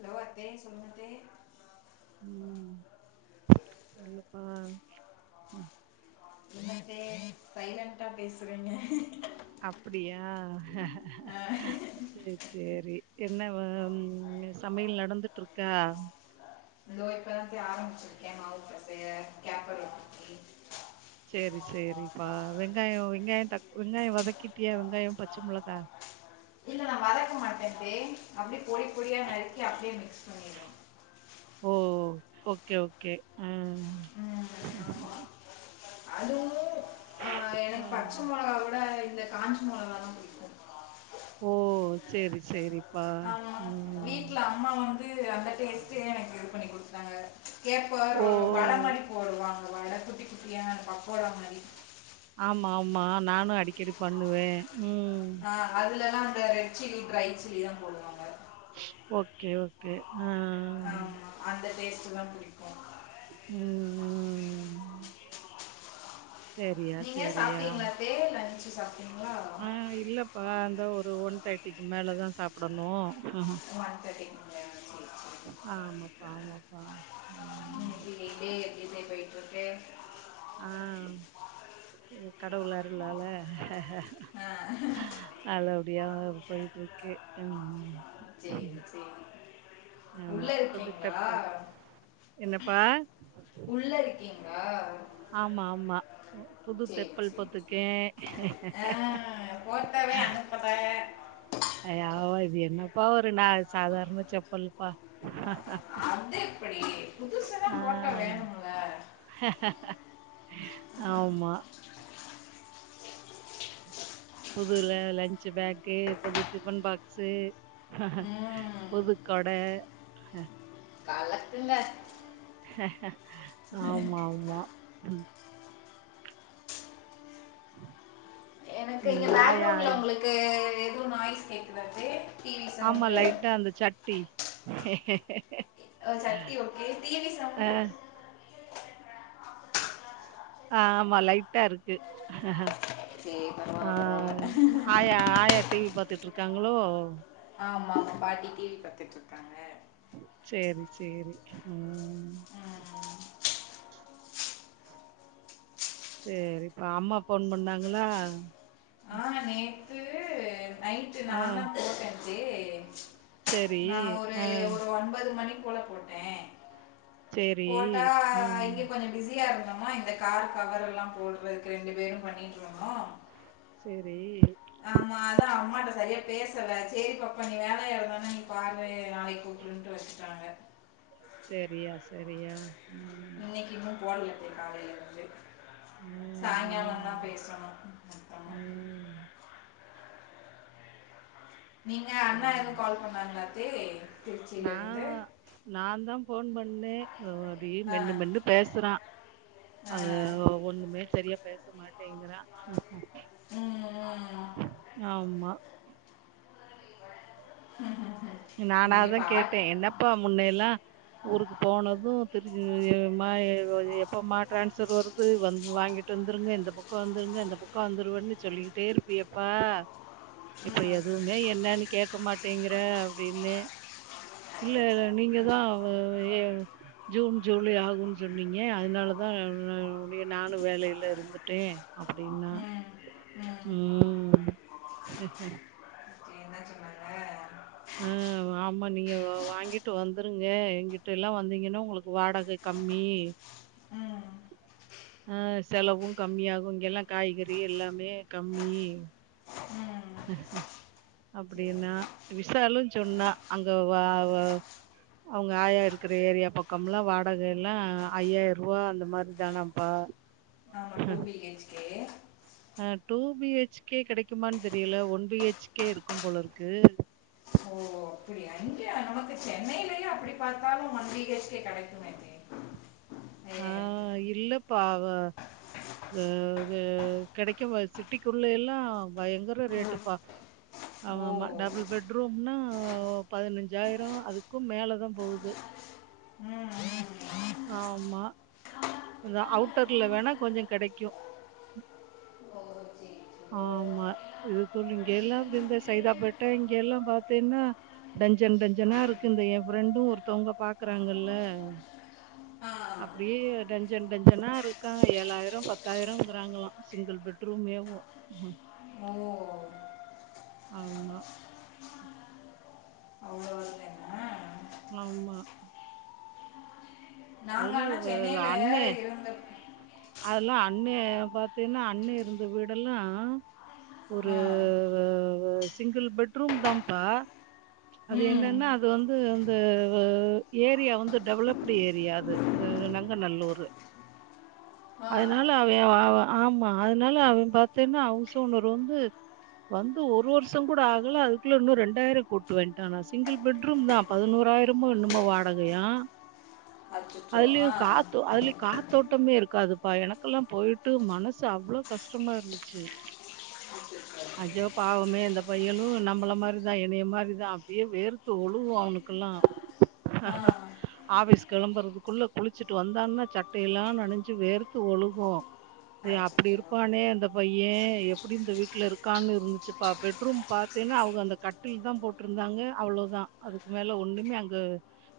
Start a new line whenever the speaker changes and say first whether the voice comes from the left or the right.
left: [inaudible]
right: [inaudible]
left: என்னத்தே சைலன்டா பேசுறேங்க
right: அப்படியா
left: ஆ
right: செரி செரி என்ன ப ஆம் சமையல் நடந்துட்டு இருக்க
left: தோ இப்பதான் ஆரம்பிச்சிருக்கேன் மாவு பசைய கேப்பர்ட்ட
right: செரி செரிப்பா வெங்காய வெங்காய தக் வெங்காய வதக்கிட்டியா வெங்காய பச்ச மொளக்கா
left: இல்ல நான் வதக்க மாட்டேன் தே அப்படியே பொடி பொடியா நறுக்கி அப்படியே மிக்ஸ் பண்ணிருவேன்
right: ஓ ஓகே ஓகே உஹம் உம்
left: அதுவுமே ஆஹ்
right: ஆ
left: எனக் பச்ச மிளகாவுட இந்த காஞ் [inaudible]
right: ஓ செரி செரி
left: ஆமா வீட்ல அம்மா வந்து அந்த டேஸ்டே எனக்கு இது பண்ணி குடுத் [inaudible] கேப்ப
right: ஓ
left: வட மாறி போடுவாங்க வட குட்டி குட்டியா பக்கோட மாரி
right: ஆமா ஆமா நானும் அடிக்கடி பண்ணுவேன்
left: ஆஹ் அதுல அந்த ரெட் சில்லி ட்ரை சில்லி தான் போடுவாங்க
right: ஓகே ஓகே ஆ
left: ஆஹ் அந்த [unintelligible] [unintelligible] புடிக்கும்
right: உம் உம் செரியா
left: நீங்க
right: செரியா
left: சாப்பிட்டீங்களா தே லஞ்சு சாப்பிட்டீங்களா
right: ஆஹ் இல்லப்பா அந்த ஒரு ஒன் டை மேலதான் சாப்டணும்
left: ஒன் தேர்டி [unintelligible]
right: ஆஹ் ஆமாப்பா ஆமாப்பா உம்
left: இன்னைக்கு டே எப்படி தே போயிட்டு இருக்கு
right: ஆஹ் கடவுளருலால
left: ஆ,
right: அது அப்படியே போயிட்டு இருக்கு உஹம்
left: சேரி சேரி
right: ஆமா புதுச்செப்பல் என்னப்பா
left: உள்ள இருக்கீங்ளா
right: ஆமா ஆமா புது தெப்பல்
left: சரி
right: போத்துக்கே
left: ஆ, போட்டோவே அனுப்பத
right: யாவா இது என்ன பாவ ப்னா சாதாரண சப்பல்ப்பா
left: அது எப்படி புதுசெல்லாம் போட்டோ
right: ஆஹ்
left: வேணும்ல
right: ஆமா புது ல லஞ்ச்சு பேக்கு புது டிஃபன் பாக்ஸ்
left: ம்
right: புது கொட அ
left: கலத்துங்க
right: ஆமா ஆமா ம்
left: எனக்கு இங்க பேக்ரவுண்ட்ல ஒங்களுக்கு எது நாய்ஸ் கேக்குதாடே
right: ஆமா லைட்டா அந்த சட்டி
left: ஓ சட்டி ஓகே டி வி
right: அ
left: சவ்ண்டு
right: ஆ ஆமா லைட்டா இருக்கு
left: சரி பரவாயில்ல
right: ஆஹ்
left: பரவாயில்ல
right: ஆயா ஆயா டி வி பாத்துட்டு இருக்காங்களோ
left: மா பாட்டி டி வி பாத்துட்டுருக்காங்க
right: சரி சரி ஹ்ம்
left: உம்.
right: சரி இப்ப அம்மா போன் பண்ணாங்களா
left: வாங்கண்ணே நைட்டு
right: ஆ
left: நானா போட்டச்சு ஆ
right: சரி.
left: நா ஒரு
right: ஆ
left: ஒரு ஒன்பது மணிக் போல போட்டே
right: சரி.
left: போட்டா
right: ம்.
left: இங்க கொஞ்சம் பிஸியா இருந் தமா இந்த கார் கவர் எல்லா போடுறதுக்கு ரெண்டு பேரு பண்ணிட்டு இருணோ
right: சரி
left: ஆமா அதா அம்மாட்ட சரியா பேசல சரி பாப்பா நீ வேலையா இருந்தனா நீ பாரு நாளைக்கு கூப்புடுறனு வச்சுட்டாங்க
right: சரியா சரியா. ம்.
left: இன்னைக்கு இன்னு போடலத்த காலையில இருந்து
right: ம், ம்,
left: சாயங்காலந்தா பேசணும்
right: ம்.
left: நீங்க
right: சரி
left: அண்ணா எதுவும் கால் பண்ணாங்களா தே திருச்சியில
right: நா
left: இருந்து
right: நான்தா போன் பண்ணே ஒ அப்படி
left: ஆ
right: மென்னு மென்னு பேசுறா அது
left: ஆ
right: ஒண்ணுமே சரியா பேச மாட் டேங்குறா
left: ம்,
right: ஆமா
left: உஹம் உம்
right: நானாதா கேட்டே என்னப்பா முன்னைல்லா ஊருக்கு போனது தெருஞ்சு ஏமா எ அது எப்பம்மா டிரான்ஸர் வருது வந் வாங்கிட்டு வந்துருங்க இந்த பக்க வந்துருங்க இந்த பக்க வந்துருவன்னு சொல்லிக்கிட்டே இருப்பியேப்பா இப்ப
left: ம்
right: எதுவுமே என்னன்னு கேக்க மாட்டேங்குற னே இல்ல
left: அச்சச்சோ.
right: இல்ல நீங்கதா அவ எவ் ஜ ஜூன் ஜூலை ஆகுன் சொன்னீங்க அதுனாலதா நானு வேலைல இருந்துட்டே அப்டின்னா
left: ம் ம்
right: உம்
left: சரி, என்ன சொன்னாங்க
right: அஹ் ஆமா நீங்க வ வாங்கிட்டு வந்துருங்க எங்கிட்டேலா வந்தீங்கனா உங்களுக்கு வாடகை கம்மி
left: ம்
right: அஹ் செலவு கம்மியாகு இங்கெல்லா காய்கறி எல்லாமே கம்மி
left: ம்
right: அப்டினா
left: சரி
right: விசாலு சொன்னா அங்க வ வ அவ்ங்க ஆயா இருக்கிற ஏரியா பக்கம்லா வாடகைலா ஐயாயிர்ருவா அந்த மாரி தானாம்ப்பா
left: ஆமா டூ பி ஹெச் கே
right: அஹ் டூ பி ஹெச் கே கெடைக்குமான் தெரியல ஒன் பி ஹெச் கே இருக்கு போல இருக்கு
left: இங்கெ நமக்கு சென்னைலயே அப்டி பாத்தாலு ஒன் பி ஹெச் கே கெடைக்குமே மே
right: ஆஹ் இல்லப் ப்பாவ வ கெ கெடைக்கும்பா சிட்டிக்குள்ள எல்லா பயங்கர ரேட்டுப்பா
left: ஓ
right: ஆமா டபுள் பெட்ரூம்னா பதினஞ்சாயிர அதுக்கு மேலதா போகுது
left: ம் ம்.
right: ஆமா அந்த அவுட்டர்ல வேணா கொஞ்ச கெடைக்கு
left: ஓ சரி சரி.
right: ஆமா இது தோழி இங்கேல்லா அப்டி இந்த சைதாப்பேட்ட இங்கேலா பாத்தீனா டஞ்சன் டஞ்சனா இருக்கு இந்த எ ஃப்ரெண்டு ஒருத்தவ்ங்க பாக்குறாங்கல்ல
left: ஆ
right: அப்டியே டஞ்சன் டஞ்சனா இருக்கா‌ ஏழாயிர பத்தாயிரங்கிறாங்களா சிங்கிள் பெட்ரூமேவு உஹிம்
left: ஓ
right: ஆமா
left: அவ்வளோ இல்லைன்னா
right: மாம்மா
left: நாங்க ஆனா சென்னைல இருந்து
right: அதெல்லா அண்ணே பாத்தீனா அண்ணே இருந்த வீடெல்லா ஒரு
left: ஆ
right: வ வ சிங்கிள் பெட்ரூம்தாம்ப்பா அது
left: ம்
right: என்னன்னா அது வந்து அந்த ஏரியா வந்து டெவலப்டு ஏரியா து இந்த நாங்க நல்லூரு
left: ஆ
right: அதுனால அவ அவ ஆமா அதுனால அவ பாத்தீனா ஹவுஸ் ஓனர் வந்து வந்து ஒரு வர்ஷங் கூட ஆகல அதுக்குள்ள இன்னு ரெண்டாயிர கூட்டுவேன்ட்டானா சிங்கிள் பெட்ரூம் தா பதினோறாயிரமோ என்னமோ வாடகையா
left: அச்சோ
right: அதுலயு
left: ஆ
right: காத்தோ அதுலயு காத்தோட்டமே இருக் க்காதுப்பா எனக்குலா போயிட்டு மனசு அவ்ளோ கஷ்டமா இருந்துச்சு
left: அச்சோ
right: ஐயோ பாவமே இந்த பையனு நம்பள மாரிதா என்னைய மாரிதா அப்டியே வேர்த்து ஒழுகு அவனுக்குலா
left: ஆ
right: ஆஃபீஸ் கெளம்புறதுக்குள்ள குளிச்சுட்டு வந்தான்னா சட்ட எல்லா நனஞ்சு சு வேர்த்து ஒழுகு
left: அச்சோ
right: அப்டி இருப்பானே அந்த பைய எப்டி இந்த வீட்ல இருக் கான்னு இருந்துச்சுப்பா பெட்ரூம் பாத்தேனா அவ்க அந்த கட்டில் தா போட்ருந்தாங்க அவ்ளோதா அதுக்கு மேல ஒன்னுமே அங்க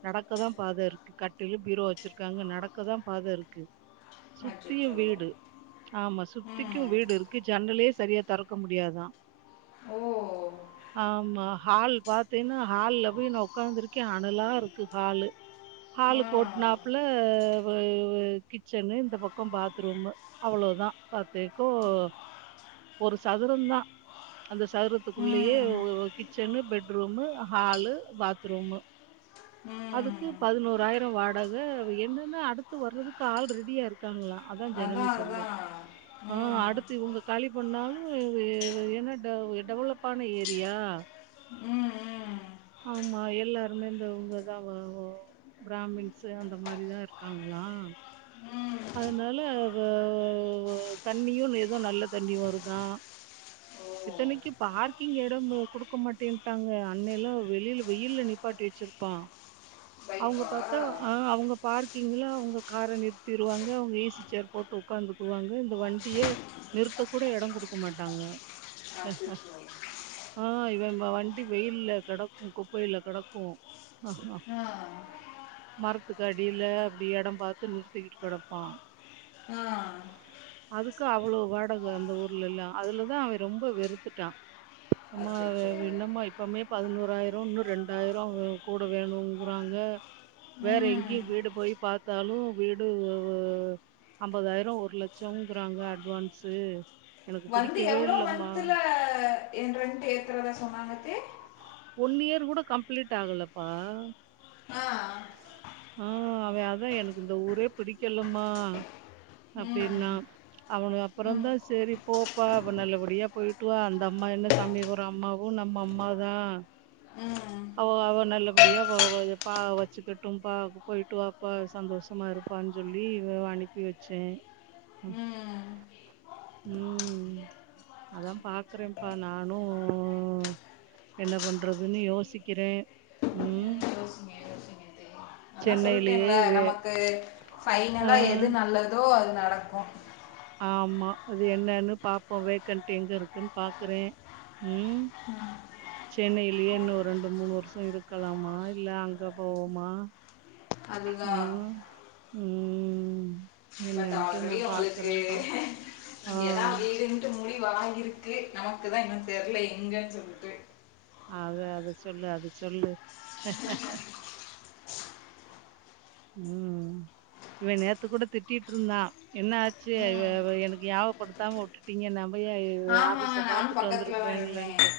right: நடக்கதா பாத இருக்கு கட்டிலு பீரோ வச்சிருக்காங்க நடக்கதா பாத இருக்கு சுத்தியு
left: அச்சோ
right: வீடு ஆமா சுத்திக்கு
left: ம்
right: வீடு இருக்கு ஜன்னலே செரியா தொறக்க முடியாதா
left: ஓ
right: ஆமா ஹால் பாத்தீனா ஹால்ல போய் நா ஒக்காந்துருக்கே அனலா இருக்கு ஹாலு ஹாலு
left: ம்
right: கோட்னாப்புல அதை கிச்சனு இந்த பக்க பாத்ரூமு அவ்வளோதா பாத் துக்கோ ஒரு சதுரந்தா அந்த சதுரத்துக்குள்ளயே
left: ம்
right: ஒ கிச்சன்னு பெட் பெட்ரூமு ஹாலு பாத்ரூமு
left: ம்
right: அதுக்கு பதுனோறாயிர் [unintelligible] வாடக என்னென்ன அடுத்து வர்றது கு ஆள் ரெடியா இருக் க்காங்ளா அதா ஜனனி
left: அதான்
right: சொல்லு
left: அதான்
right: ஆ
left: ம்
right: அடுத்து இவுங்க காலி பண்ணணாலு ஏ ஏனா டெ டெவலப்பான ஏரியா
left: ம் ம்
right: ஆமா எல்லாருமே இந்த இவுங்கதா வ ஒ பிராமின்ஸு அந்த மாரிதா இருக்காங்களா
left: ம்
right: அதுனால வ வ தண்ணியு ஏதோ நல்ல தண்ணி வருதா
left: ஓ
right: இத்தனைக்கு பார்க்கிங் எடம் குடுக்க மாட்டேன்ட்டாங்க அன்னைல்லா வெளியில வெயில்ல நிப்பாட்டி வெச்சிருப்பா அவுங்க
left: பைக்கா
right: பாத்தா ஆஹ் அவுங்க பார்க்கிங்ல அவுங்க கார நிற் திருவாங்க அவுங்க ஏசி சேர் போட்டு உக்காந்துக்குவாங்க இந்த வண்டிய நிறுத்தக் கூட எடோ குடுக்க மாட்டாங்க
left: அச்சோ
right: ஆஹ் இவ ப வண்டி வெயில்ல கடக்கு குப்பைல கடக்கு அ
left: ஆ
right: மரத் துக்கு அடியில அப்டி எடம் பாத்து நிற் திக்கிட்டு கடப்பா
left: ஆஹ்
right: வ்வளோ வாடக அந்த ஊர்லல்லா அதுலதா அவெ ரொம்ப வெறுத்துட்டா அம்மா
left: அச்சோ
right: என்னம்மா இப்பமே பதினோ றாயிரொ இன்னு ரெண்டாயிரொ வ கூட வேணுங்குறாங்க வேற
left: ம்
right: எங்கயு வீடு போய் பாத்தாலு வீடு ஒ ஒ அம்பதாயிரொ ஒரு லட்சொங்குறாங்க அட்வான்ஸு
left: வந்து எவ்ளோ மன்த்துல ரெண்ட்டு ஏ த்றதா சொன்னாங்கத்தே
right: ஒன் இயர் கூட கம்ப்ளீட் ஆகலப்பா
left: ஆ
right: ஆஹ் அவெ அதா எனக்கு இந்த ஊரே பிடிக்கலமா அப்டின்னா
left: ம்
right: அவனு அப்பறந்
left: ம்
right: தா சேரி போப்பா அவ நல்லபடியா போயிட்டுவா அந்த அம்மா என்ன சமையபுர அம்மாவு நம்ம அம்மாதா
left: ம்
right: அவொ அவ நல்லப்படியா வ வ பா வச்சுக்கட்டும் பாத்து போயிட்டுவாப்பா சந்தோஷமா இருப்பான் சொல்லி வ அனுப்பி வச்சே
left: ம்
right: உம் அதா பாக்குறேம்ப்பா நானு என்ன பண்றதுன்னு யோசிக்கிறே உம்
left: அதா சொல்ட்டேன்ல
right: வே
left: நமக்கு
right: ஆ
left: ஃபைனலா எது நல்லதோ அது நடக்கு
right: ஆமா அது என்னன்னு பாப்போ வேக்கண்ட் எங்க இருக்குன் பாக்குறே உம் சென்னையிலயே இன்னு ஒரு ரெண்டு மூணு வர்ஷொ இருக்கலாமா இல்ல அங்க போவோமா
left: அதுதா
right: உம்
left: ஆல்ரெடி உங்களுக்கு
right: ஆ
left: ஏனா வீடுன்ட்டு முடிவாய் இருக்கு நமக்கு தா இன்னு தெர்ல எங்க சொல்லிட்டு
right: அத அத சொல்லு அத சொல்லு ம் இவ நேத்து கூட திட்டிட்டு இருந்தான் என்ன ஆச்சு இவ
left: ம்
right: எனக்கு ஞாவப்படுத்தாம உட்டுட்டிங்க ந போயி
left: ஆமா
right: ஆபிச பார்த்து
left: நானும்
right: உட்ல
left: பக்கத்துல தான் இருந்தேன்
right: வந்துருப்பன்லன்ட்டு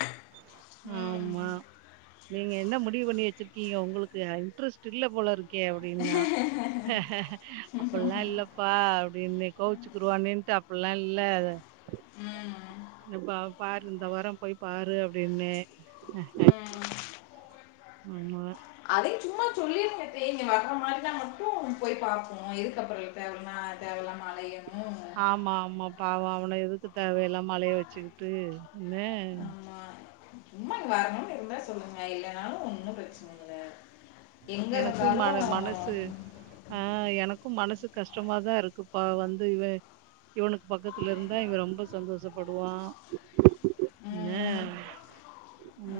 right: ம் ஆமா நீங்க என்ன முடிவு பண்ணி வச்சிருக்கீங்க உங்களுக்கு இன்ட்ரெஸ்ட் இல்ல போல இருக்கே அப்படின்னா அப்படல்லாம் இல்லப்பா அப்படின்னு கோவிச்சுக்குருவானட்டு அப்படில்லாம் இல்ல
left: ம்
right: பாரு இந்த வரம் போய் பாரு அப்படின்னா
left: ம்
right: நம்மவர்
left: அதையும் சும்மா சொல்லிருங்க த்தை இங்க வர்ற மாதிரினு மட்டும் போய் பார்ப்போம் எதுக்கு அப்புறம் தேவ தேவயில்லமா அலாயினும்
right: பாவம் அவனை எதுக்கு தேவயில்லாமா அலையா வச்சுக்கிட்டு ஒன்னு
left: ஆமா சும்மா வரணும்னு இருந்தா சொல்லுங்க இல்லனாலும் ஒண்ணும் பிரச்சனைல்லா
right: எனக்கும் ம் மன மனசு ஆஹ் எனக்கு மனசு கஷ்டமாதான் இருக்குப்ப வந்து இவன் இவனுக்கு பக்கத்துல இருந்தா இவன் ரொம்ப சந்தோஷப்படுவான் என்ன
left: ம்,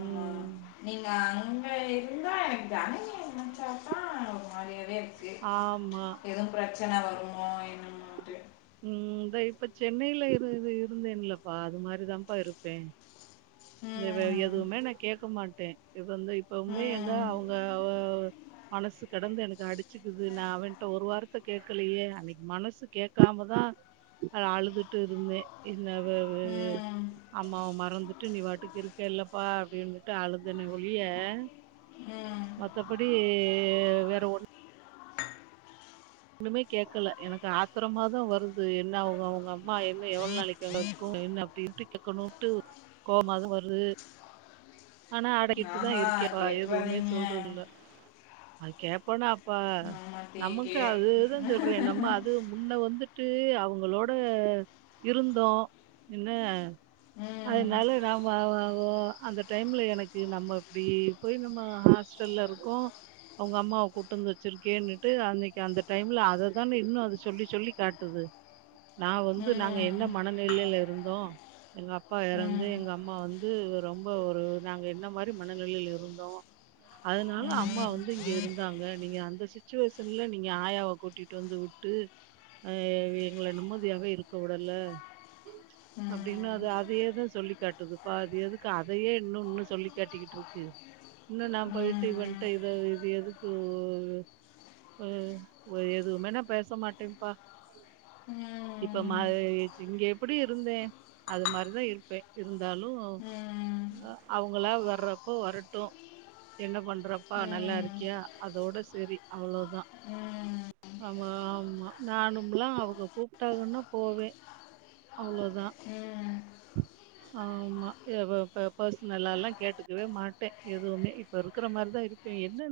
left: ஆமா நீங்க அங்க இருந்தா எனக்கு தானே நெறையவே இருக்கு
right: ஆமா
left: எதும் பிரச்சனை பிரச்சன வருமோ என்னட்டு
right: ம் த இப்ப சென்னையில இரு இருந்தேன்லப்பா அது மாதிரிதான்ப்பா இருப்பேன் வேற
left: ம்
right: எதுவுமே நான் கேட்க மாட்டே சேரி இப்ப வந்து இப்பவுமே
left: ம்
right: அவங்க மனசு கடந்து எனக்கு அடிச்சுக்குது நா அவனிட்ட ஒரு வார்த்த கேட்கலையே அன்னைக்கு மனசு கேட்காமதா அழுதுட்டு இருந்தே
left: ம்
right: அம்மாவ மறந்துட் நீ வாட்டுக்கு இருக்க இல்லப்பா அப்படின்னுட்டு அழுதுன ஒழிய
left: ம்
right: மத்தபடி ஏ வேற ஒண்ணு ஒண்ணுமே கேடக்கல எனக்கு ஆத்திரமாதா வருது என்ன அவங்க அவங்க அம்மா என்ன எவ்வளோ நாளிக்கு அங்க இருக்கு என்ன அப்படின்ட்டு கேட்கணுன்ட்டு கோபமாதான் வருது ஆனா அடகிட்டுதான்
left: ஆஹா
right: இருக்கே வாய எதுவுமே
left: கேட்டுறாதீங்க
right: சொல்றது இல்ல அது கேப்பனா அப்ப
left: நா தேக்கி
right: நமக்கு அதுதான் சொல்றேன் நம்ம அது முன்ன வந்து ட்டு அவங்களோட இருந்தோம் என்ன
left: ம்
right: அதனால நாம அந்த டைம்ல எனக்கு நம்ம இப்படி போய் நம்ம ஹாஸ்டல்ல இருக்கோம் அவங்க அம்மாவை கூட்ட வந்து வச்சிருக்கியேன்னுட்டு அன்னைக்கு அந்த டைம்ல அததானே இன்னும் அது சொல்லி சொல்லி காட்டுது நா வந்து நாங்க என்ன
left: ம்
right: மனநிலையில இருந்தோ எங்க அப்பா இறந்து
left: ம்
right: எங்க அம்மா வந்து ரொம்ப ஒரு நாங்க என்ன மாதிரி மனநிலைலா இருந்தோம் அதனால அம்மா வந்து இங்க இருந்தாங்க நீங்க அந்தச்சுவேஷன்ல நீ ஆயாவை கூட்டிட்டு வந்து விட்டு ஆ எங்களை நிம்மதியாவே இருக்க விடல அப்டீன்னா அது அதையேதா சொல்லி காட்டுதுப்பா அது எதுக்கு அதையே இன்னும் இன்னும் சொல்லி் காட்டிக்கிட்டு இருக்கு இன்னும் நான் போயிட்டு இவன்கிட்ட் இத இது எதுக்கு உம் எதுவுமே நா பேசமாட்டேன்ப்பா இப்ப மா இங்கே அப்படி இருந்தே அது மாதிரிதா இருப்பேன் இரு இருந்தாலோ ஆ அவுங்களா வர்றப்போ வரட்டு என்ன பண் றப்பா நல்லா இருக்கியா அதோட செ செரி அவ்ளோதா
left: உம்
right: ஆமா ஆமா நானும்லாம் அவக கூப்டாகன்னா போவேன் அவ்ளோதான் ஆமா எ ப ப பர்சனல்லலா கேட்டுக்கவே மாட்டேன் எதுமே இப்ப இருக்கிற மாரிதா இருப்பேன் என்ன